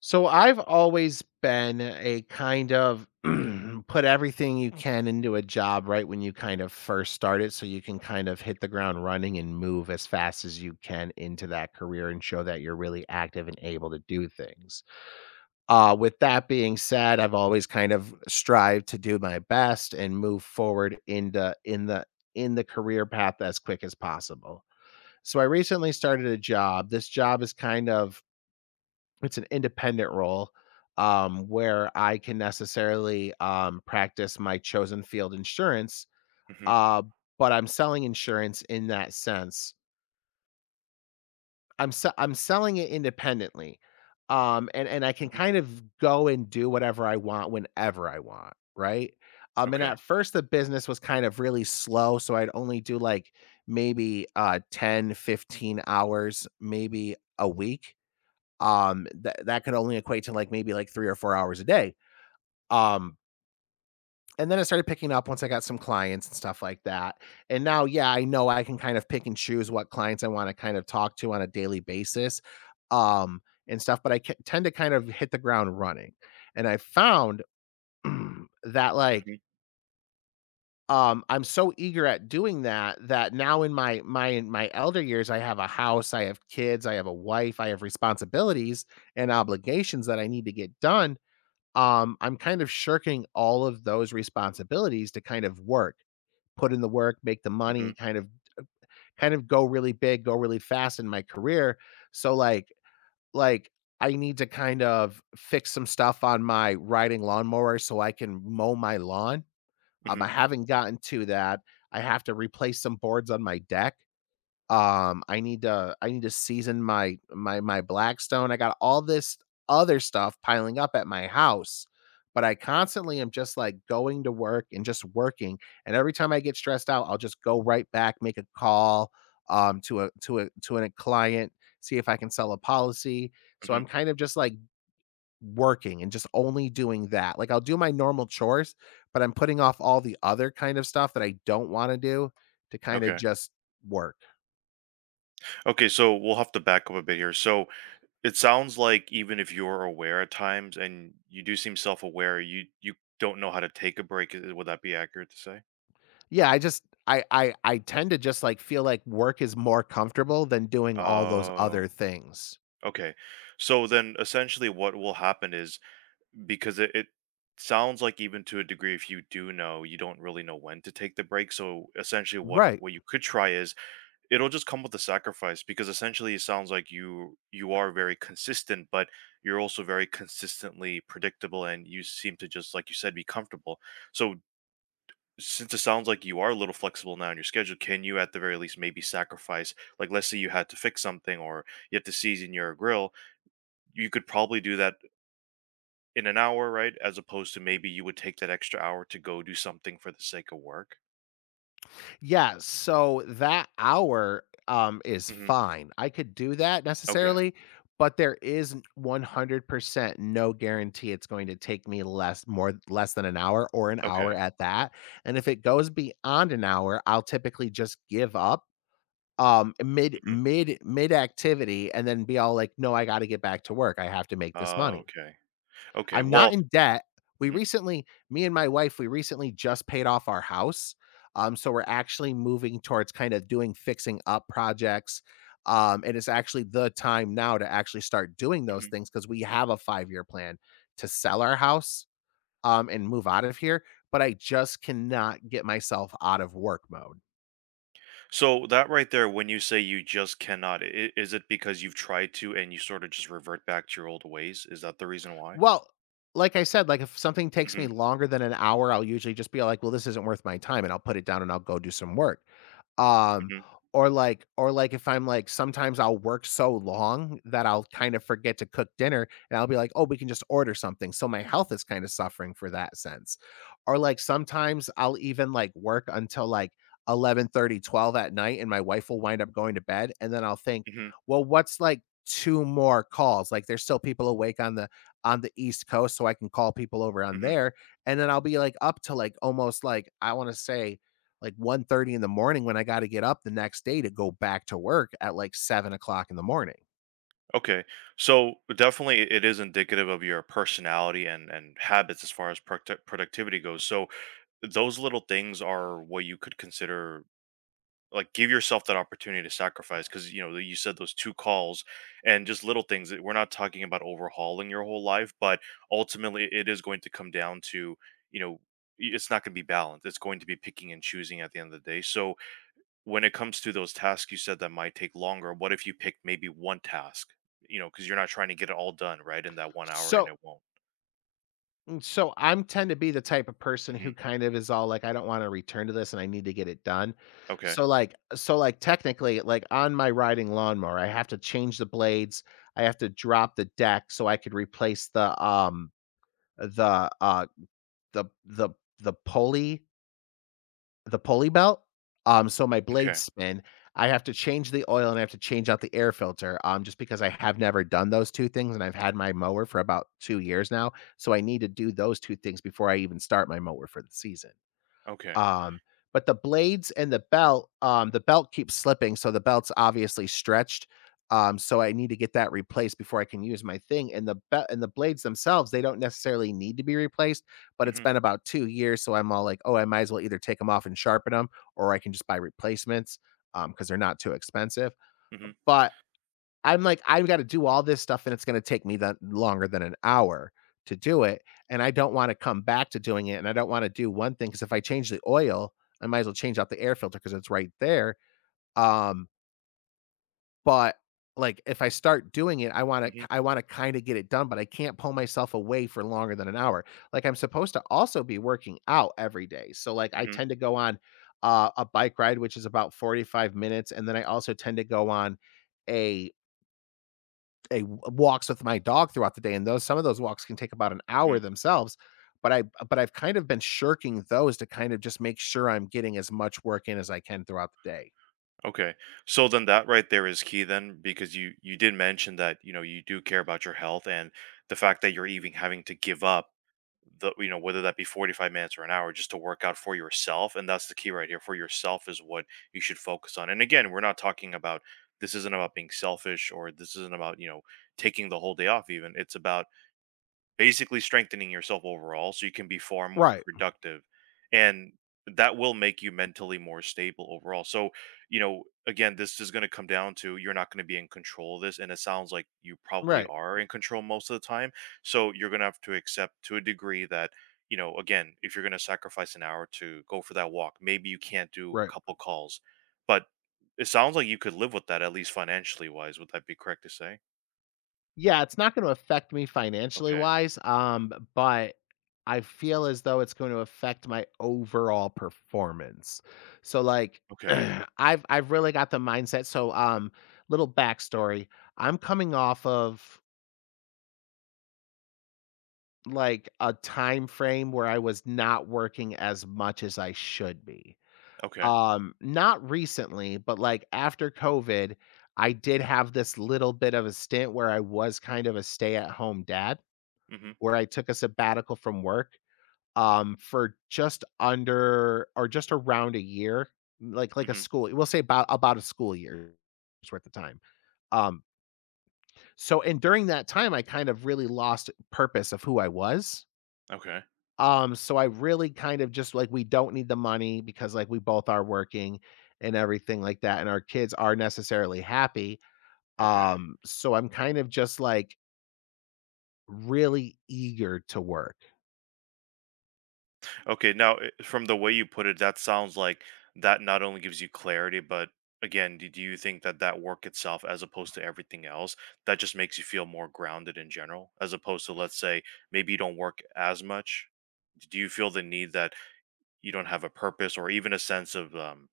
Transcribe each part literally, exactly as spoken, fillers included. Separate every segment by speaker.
Speaker 1: So I've always been a kind of put everything you can into a job right when you kind of first start it so you can kind of hit the ground running and move as fast as you can into that career and show that you're really active and able to do things. Uh, with that being said, I've always kind of strived to do my best and move forward in the in the in the career path as quick as possible. So I recently started a job. This job is kind of it's an independent role, um, where I can necessarily, um, practice my chosen field insurance,
Speaker 2: Mhm,
Speaker 1: uh, but I'm selling insurance in that sense. I'm se I'm selling it independently, um, and and I can
Speaker 2: mhm,
Speaker 1: kind of go and do whatever I want whenever I want, right? Um, and
Speaker 2: okay.
Speaker 1: at first, the business was kind of really slow, so I'd only do, like, maybe, uh, ten, fifteen hours, maybe a week. Um, that that could only equate to like maybe like three or four hours a day. Um, and then I started picking up once I got some clients and stuff like that. And now, yeah, I know I can kind of pick and choose what clients I wanna kind of talk to on a daily basis, um, and stuff, but I ca tend to kind of hit the ground running. And I found that, like,
Speaker 2: Mhm,
Speaker 1: um, I'm so eager at doing that, that now in my my in my elder years, I have a house, I have kids, I have a wife, I have responsibilities and obligations that I need to get done. Um, I'm kind of shirking all of those responsibilities to kind of work, put in the work, make the
Speaker 2: mhm,
Speaker 1: money, kind of kind of go really big, go really fast in my career. So like like I need to kind of fix some stuff on my riding lawnmower so I can mow my lawn. Um,
Speaker 2: mhm,
Speaker 1: I haven't gotten to that. I have to replace some boards on my deck. Um, I need to I need to season my my my Blackstone. I got all this other stuff piling up at my house, but I constantly am just, like, going to work and just working, and every time I get stressed out, I'll just go right back, make a call, um, to a to a to a client, see if I can sell a policy. So
Speaker 2: mhm,
Speaker 1: I'm kind of just, like, working and just only doing that. Like, I'll do my normal chores, but I'm putting off all the other kind of stuff that I don't wanna do to kinda
Speaker 2: okay.
Speaker 1: just work.
Speaker 2: Okay, so we'll have to back up a bit here. So it sounds like even if you're aware at times and you do seem self-aware, you you don't know how to take a break. i- Would that be accurate to say?
Speaker 1: Yeah, I just I I I tend to just, like, feel like work is more comfortable than doing all those
Speaker 2: Oh,
Speaker 1: other things.
Speaker 2: okay. So then essentially what will happen is because it, it sounds like even to a degree if you do know, you don't really know when to take the break. So essentially what
Speaker 1: Right.
Speaker 2: what you could try is it'll just come with the sacrifice, because essentially it sounds like you you are very consistent, but you're also very consistently predictable, and you seem to just, like you said, be comfortable. So since it sounds like you are a little flexible now in your schedule, can you at the very least maybe sacrifice, like, let's say you had to fix something or you have to season your grill, you could probably do that in an hour, right? As opposed to maybe you would take that extra hour to go do something for the sake of work.
Speaker 1: Yeah, so that hour, um, is
Speaker 2: Hmm,
Speaker 1: fine. I could do that
Speaker 2: okay,
Speaker 1: necessarily, but there is one hundred percent no guarantee it's going to take me less more less than an hour or an
Speaker 2: okay,
Speaker 1: hour at that, and if it goes beyond an hour, I'll typically just give up, um, mid
Speaker 2: mhm.
Speaker 1: mid mid-activity and then be all like, "No, I gotta get back to work. I have to make this
Speaker 2: Uh,
Speaker 1: money."
Speaker 2: okay, okay,
Speaker 1: I'm not
Speaker 2: well,
Speaker 1: in debt. We
Speaker 2: mhm,
Speaker 1: recently Me and my wife, we recently just paid off our house. Um, so we're actually moving towards kind of doing fixing up projects. Um, and it's actually the time now to actually start doing those
Speaker 2: mhm.
Speaker 1: things because we have a five year plan to sell our house, um, and move out of here. But I just cannot get myself out of work mode.
Speaker 2: So that right there, when you say you just cannot, i- is it because you've tried to and you sort of just revert back to your old ways? Is that the reason why?
Speaker 1: Well, like I said, like if something takes me
Speaker 2: Hmm,
Speaker 1: longer than an hour, I'll usually just be like, well, this isn't worth my time. And I'll put it down and I'll go do some work. Um,
Speaker 2: hmm,
Speaker 1: or like or like if I'm like sometimes I'll work so long that I'll kind of forget to cook dinner and I'll be like, "Oh, we can just order something." So my health is kind of suffering for that sense. Or like sometimes I'll even like work until like eleven thirty, twelve at night and my wife will wind up going to bed and then I'll think,
Speaker 2: hmm,
Speaker 1: "Well, what's like two more calls? Like there's still people awake on the on the East Coast so I can call people over on
Speaker 2: hmm.
Speaker 1: there." And then I'll be like up to like almost like I want to say like one thirty in the morning when I got to get up the next day to go back to work at like seven o'clock in the morning.
Speaker 2: Okay, so definitely it is indicative of your personality and and habits as far as producti- productivity goes. So those little things are what you could consider, like, give yourself that opportunity to sacrifice because you know you said those two calls, and just little things. That we're not talking about overhauling your whole life, but ultimately it is going to come down to, you know y- it's not going to be balanced, it's going to be picking and choosing at the end of the day. So when it comes to those tasks you said that might take longer, what if you pick maybe one task, you know because you're not trying to get it all done right in that one hour, and
Speaker 1: So,
Speaker 2: it won't.
Speaker 1: mm, so I'm tend to be the type of person
Speaker 2: Hmm,
Speaker 1: who kind of is all like, I don't want to return to this and I need to get it done.
Speaker 2: okay,
Speaker 1: So, like, so like technically, like on my riding lawnmower, I have to change the blades. I have to drop the deck so I could replace the um the uh the the the pulley. The pulley belt? Um, so my blades
Speaker 2: okay,
Speaker 1: spin. I have to change the oil and I have to change out the air filter, um, just because I have never done those two things, and I've had my mower for about two years now, so I need to do those two things before I even start my mower for the season.
Speaker 2: okay,
Speaker 1: Um, but the blades and the belt, um, the belt keeps slipping, so the belt's obviously stretched. Um, so I need to get that replaced before I can use my thing. And the belt and the blades themselves, they don't necessarily need to be replaced, but it's
Speaker 2: hmm,
Speaker 1: been about two years, so I'm all like, oh, I might as well either take them off and sharpen them, or I can just buy replacements, um, because they're not too expensive.
Speaker 2: hmm,
Speaker 1: But I'm like, I've got to do all this stuff and it's going to take me that longer than an hour to do it. And I don't want to come back to doing it. And I don't want to do one thing because if I change the oil, I might as well change out the air filter because it's right there. Um, but like if I start doing it, I want
Speaker 2: hmm,
Speaker 1: to I want to kind of get it done, but I can't pull myself away for longer than an hour. Like I'm supposed to also be working out every day. So like I
Speaker 2: hmm,
Speaker 1: tend to go on uh, a bike ride, which is about forty-five minutes, and then I also tend to go on a a walks with my dog throughout the day and those some of those walks can take about an hour
Speaker 2: hmm.
Speaker 1: themselves, but i but I've kind of been shirking those to kind of just make sure I'm getting as much work in as I can throughout the day.
Speaker 2: Okay. So then that right there is key then, because you you did mention that, you know, you do care about your health, and the fact that you're even having to give up the you know whether that be 45 minutes or an hour just to work out for yourself, and that's the key right here. For yourself is what you should focus on. And again, we're not talking about This isn't about being selfish, or this isn't about, you know, taking the whole day off even. It's about basically strengthening yourself overall so you can be far more
Speaker 1: Right.
Speaker 2: productive, and that will make you mentally more stable overall. So, you know again, this is going to come down to you're not going to be in control of this, and it sounds like you probably
Speaker 1: Right.
Speaker 2: are in control most of the time. So you're going to have to accept to a degree that, you know again, if you're going to sacrifice an hour to go for that walk, maybe you can't do a
Speaker 1: Right.
Speaker 2: couple calls. But it sounds like you could live with that, at least financially wise. Would that be correct to say?
Speaker 1: Yeah, it's not going to affect me financially
Speaker 2: Okay,
Speaker 1: wise, um but I feel as though it's going to affect my overall performance. So like
Speaker 2: okay,
Speaker 1: i've i've really got the mindset. So, um little backstory, I'm coming off of like, a time frame where I was not working as much as I should be.
Speaker 2: okay,
Speaker 1: Um, not recently, but, like, after COVID, I did have this little bit of a stint where I was kind of a stay-at-home dad,
Speaker 2: hmm,
Speaker 1: where I took a sabbatical from work, um, for just under or just around a year, like like a
Speaker 2: hmm.
Speaker 1: school, we'll say about about a school year's worth of time. Um, so and during that time, I kind of really lost purpose of who I was.
Speaker 2: Okay.
Speaker 1: Um, so I really kind of just like we don't need the money because like we both are working and everything like that, and our kids are necessarily happy.
Speaker 2: Okay.
Speaker 1: Um, so I'm kind of just like really eager to work.
Speaker 2: Okay. Now, i- from the way you put it, that sounds like that not only gives you clarity, but again, do do you think that that work itself, as opposed to everything else, that just makes you feel more grounded in general, as opposed to, let's say, maybe you don't work as much? Do you feel the need that you don't have a purpose or even a sense of um,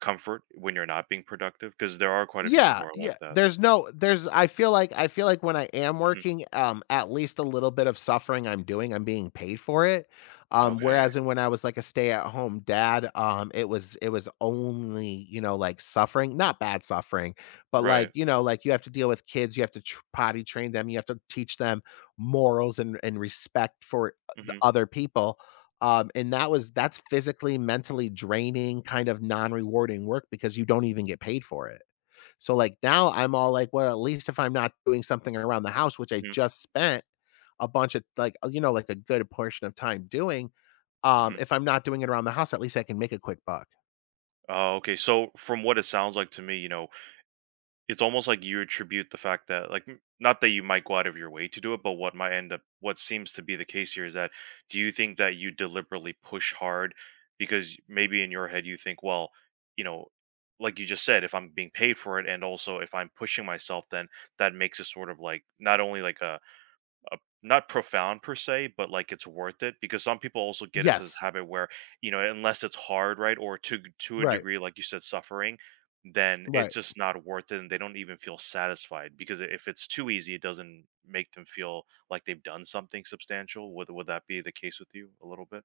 Speaker 2: comfort when you're not being productive? Because there are quite a few
Speaker 1: Yeah,
Speaker 2: people who are like
Speaker 1: yeah.
Speaker 2: that.
Speaker 1: There's no there's I feel like I feel like when I am
Speaker 2: Mhm.
Speaker 1: working, um, at least a little bit of suffering I'm doing, I'm being paid for it. Um,
Speaker 2: Okay.
Speaker 1: whereas in when I was like a stay-at-home dad, um, it was it was only, you know, like suffering, not bad suffering, but like,
Speaker 2: Right.
Speaker 1: you know, like you have to deal with kids, you have to tr- potty train them, you have to teach them morals and and respect for the
Speaker 2: Hmm,
Speaker 1: other people. Um, and that was that's physically, mentally draining, kind of non-rewarding work because you don't even get paid for it. So like now I'm all like, well, at least if I'm not doing something around the house, which I
Speaker 2: hmm,
Speaker 1: just spent a bunch of like uh, you know, like a good portion of time doing, um,
Speaker 2: hmm.
Speaker 1: if I'm not doing it around the house, at least I can make a quick buck.
Speaker 2: Oh, okay. So, from what it sounds like to me, you know, it's almost like you attribute the fact that, like, n- not that you might go out of your way to do it, but what might end up, what seems to be the case here, is that do you think that you deliberately push hard because maybe in your head you think, well, you know like you just said, if I'm being paid for it, and also if I'm pushing myself, then that makes it sort of like not only like a uh, not profound per se, but like it's worth it. Because some people also get into this
Speaker 1: Yes.
Speaker 2: habit where, you know unless it's hard, right, or to to a
Speaker 1: Right.
Speaker 2: degree, like you said, suffering, then it's
Speaker 1: Right.
Speaker 2: just not worth it, and they don't even feel satisfied, because if it's too easy, it doesn't make them feel like they've done something substantial. Would would that be the case with you a little bit?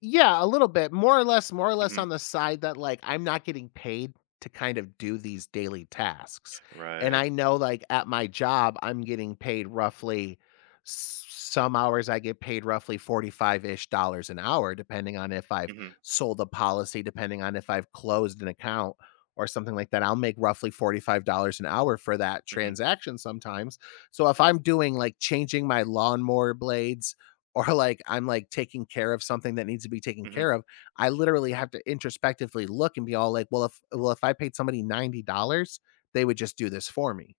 Speaker 1: Yeah, a little bit. More or less more or less
Speaker 2: Hmm.
Speaker 1: on the side that, like, I'm not getting paid to kind of do these daily tasks. And
Speaker 2: Right.
Speaker 1: I know, like, at my job, I'm getting paid roughly s some hours I get paid roughly forty-five ish dollars an hour, depending on if I've
Speaker 2: Hmm,
Speaker 1: sold a policy, depending on if I've closed an account or something like that. I'll make roughly forty-five dollars an hour for that
Speaker 2: hmm,
Speaker 1: transaction sometimes. So, if I'm doing, like, changing my lawnmower blades, or like I'm like taking care of something that needs to be taken
Speaker 2: hmm.
Speaker 1: care of, I literally have to introspectively look and be all like, well, if well, if I paid somebody ninety dollars they would just do this for me.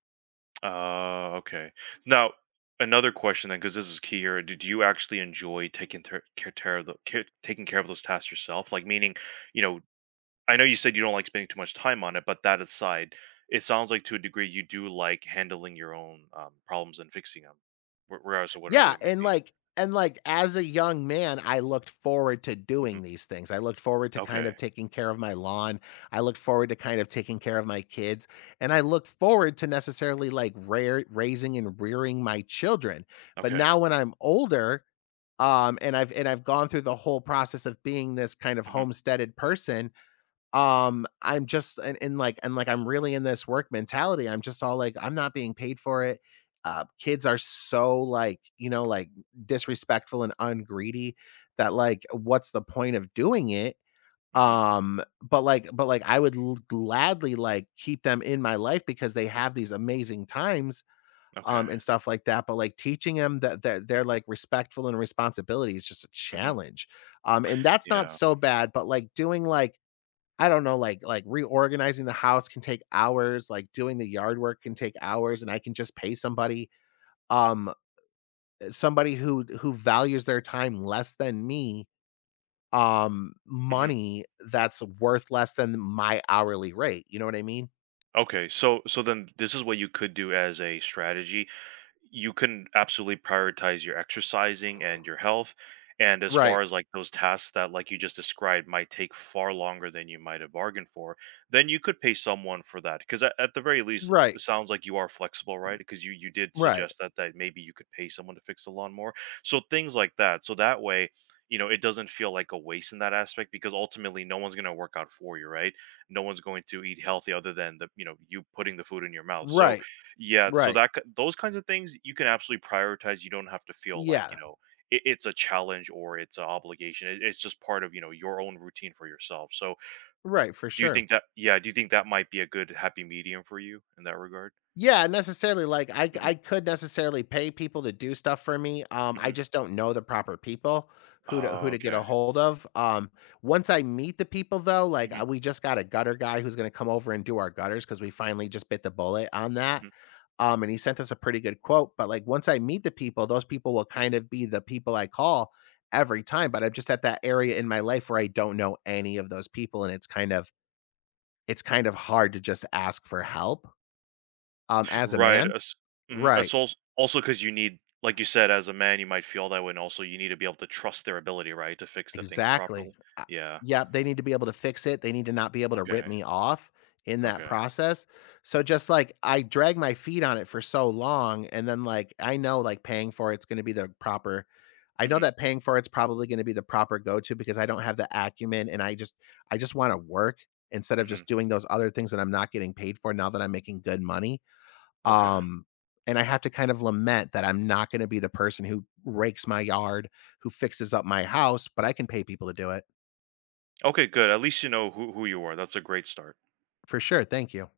Speaker 2: Uh, okay. Now, another question then, because this is key here. Did you actually enjoy taking ter- care, care of the, care, taking care of those tasks yourself? Like, meaning, you know, I know you said you don't like spending too much time on it, but that aside, it sounds like to a degree you do like handling your own um, problems and fixing them, regardless of whatever they
Speaker 1: Yeah,
Speaker 2: may
Speaker 1: and
Speaker 2: be.
Speaker 1: like and like as a young man, I looked forward to
Speaker 2: Hmm.
Speaker 1: doing these things. I looked forward to kind
Speaker 2: Okay.
Speaker 1: of taking care of my lawn. I looked forward to kind of taking care of my kids, and I look forward to necessarily like rare, raising and rearing my children. But
Speaker 2: Okay.
Speaker 1: now when I'm older, um and i've and i've gone through the whole process of being this kind of
Speaker 2: Hmm,
Speaker 1: homesteaded person. um I'm just and, and like and like I'm really in this work mentality. I'm just all like, I'm not being paid for it. uh kids are so like, you know like, disrespectful and ungreedy, that like what's the point of doing it?
Speaker 2: hmm.
Speaker 1: Um but like but like i would l- gladly like keep them in my life because they have these amazing times
Speaker 2: Okay.
Speaker 1: um, and stuff like that. But like teaching them that they're, they're like respectful and responsibility is just a
Speaker 2: Hmm.
Speaker 1: challenge. Um, and that's not
Speaker 2: Yeah.
Speaker 1: so bad, but like doing like, I don't know, like like reorganizing the house can take hours, like doing the yard work can take hours, and I can just pay somebody, um, somebody who who values their time less than me, um
Speaker 2: Hmm.
Speaker 1: money that's worth less than my hourly rate. You know what I mean?
Speaker 2: Okay. So, so then this is what you could do as a strategy. You can absolutely prioritize your exercising and your health. And as
Speaker 1: Right.
Speaker 2: far as like those tasks that, like you just described, might take far longer than you might have bargained for, then you could pay someone for that. Because at, at the very least,
Speaker 1: Right.
Speaker 2: it sounds like you are flexible, right? Because you you did
Speaker 1: Right.
Speaker 2: suggest that that maybe you could pay someone to fix the lawnmower. So things like that. So that way, you know, it doesn't feel like a waste in that aspect, because ultimately, no one's going to work out for you, right? No one's going to eat healthy other than the you know you putting the food in your mouth. So
Speaker 1: Right.
Speaker 2: yeah, so
Speaker 1: Right.
Speaker 2: that ki those kinds of things, you can absolutely prioritize. You don't have to feel like, you
Speaker 1: Yeah.
Speaker 2: know, it it's a challenge or it's an obligation. It it's just part of, you know, your own routine for yourself. So
Speaker 1: Right, for
Speaker 2: do you
Speaker 1: sure.
Speaker 2: think that yeah, do you think that might be a good happy medium for you in that regard?
Speaker 1: Yeah, necessarily, like, I
Speaker 2: Mhm,
Speaker 1: I could necessarily pay people to do stuff for me. um, I
Speaker 2: mhm.
Speaker 1: just don't know the proper people who to who
Speaker 2: Oh,
Speaker 1: to get a
Speaker 2: okay.
Speaker 1: hold of. um, once I meet the people, though, like,
Speaker 2: Mhm,
Speaker 1: uh, we just got a gutter guy who's gonna come over and do our gutters because we finally just bit the bullet on that,
Speaker 2: mhm.
Speaker 1: um, and he sent us a pretty good quote. But, like, once I meet the people, those people will kind of be the people I call every time. But I'm just at that area in my life where I don't know any of those people, and it's kind of it's kind of hard to just ask for help, um, as a
Speaker 2: Right,
Speaker 1: man.
Speaker 2: as mhm,
Speaker 1: Right.
Speaker 2: as als also, because you need, like you said, as a man, you might feel that way, and also you need to be able to trust their ability, right, to fix the things
Speaker 1: Exactly.
Speaker 2: properly?
Speaker 1: Uh,
Speaker 2: Yeah,
Speaker 1: yep, they need to be able to fix it, they need to not be able to rip
Speaker 2: okay,
Speaker 1: me off in that
Speaker 2: okay.
Speaker 1: process. So just, like, I drag my feet on it for so long, and then, like, I know, like, paying for it's gonna be the proper I know
Speaker 2: Mhm,
Speaker 1: that paying for it's probably gonna be the proper go-to because I don't have the acumen, and I just I just wanna work instead of
Speaker 2: mhm,
Speaker 1: just doing those other things that I'm not getting paid for now that I'm making good money.
Speaker 2: okay.
Speaker 1: Um, and I have to kind of lament that I'm not gonna be the person who rakes my yard, who fixes up my house, but I can pay people to do it.
Speaker 2: Okay, good. At least you know who who you are. That's a great start.
Speaker 1: For sure, thank you.